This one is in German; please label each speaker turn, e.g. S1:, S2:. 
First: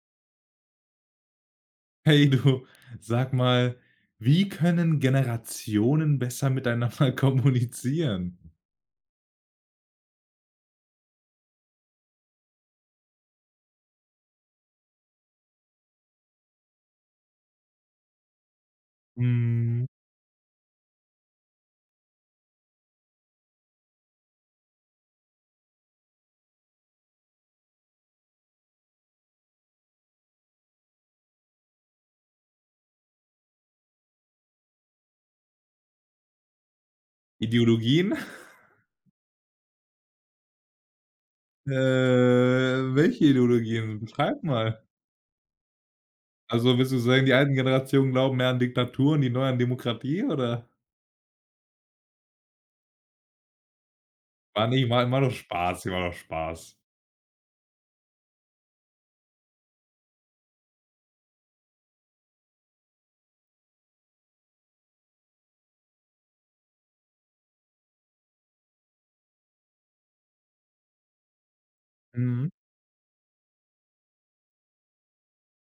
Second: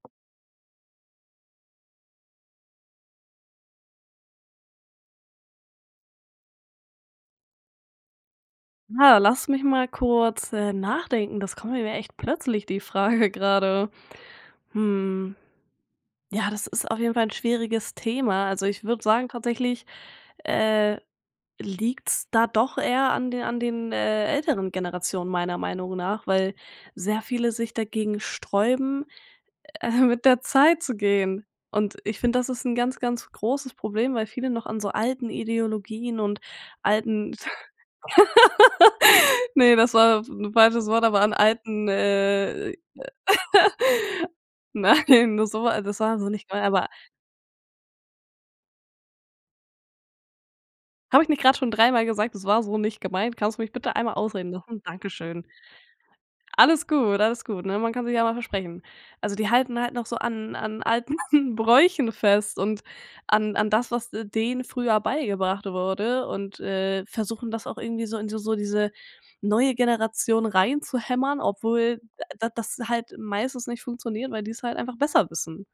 S1: Hey du, sag mal, wie können Generationen besser miteinander kommunizieren?
S2: Ah, lass mich mal kurz, äh, nachdenken, das kommt nämlich echt plötzlich, die Frage gerade. Hm. Ja das ist auf jeden Fall 'n schwieriges Thema. Also, ich würde sagen tatsächlich,
S1: Mhm.
S2: äh, liegt's da doch eher an den an den, äh, älteren Generationen meiner Meinung nach, weil sehr viele sich dagegen sträuben, äh, mit der Zeit zu gehen. Und ich finde, das ist 'n ganz, ganz großes Problem, weil viele noch an so alten Ideologien und alten
S1: Ideologien?
S2: Ne, das war das 'n falsches Wort, aber an
S1: Äh,
S2: alten, äh
S1: welche Ideologien? Beschreib mal.
S2: Nein, so war das war so nicht gemeint,
S1: Also,
S2: aber
S1: willst du sagen, die alten Generationen glauben mehr an Diktaturen, die neuen an Demokratie? Oder
S2: Habe ich nicht gerade schon dreimal gesagt: „Das war so nicht gemeint“? Kannst du mich bitte einmal ausreden
S1: War
S2: lassen?
S1: nie mein war nur
S2: Dankeschön.
S1: Spaß, war doch Spaß.
S2: Alles gut, alles gut, ne? Man kann sich ja mal versprechen. Also, die halten halt noch so an an alten Bräuchen fest und an an das, was d denen früher beigebracht wurde und, äh, versuchen das auch irgendwie so in so diese neue Generation reinzuhämmern, obwohl da
S1: Mhm.
S2: das halt meistens nicht funktioniert, weil die's halt einfach besser wissen.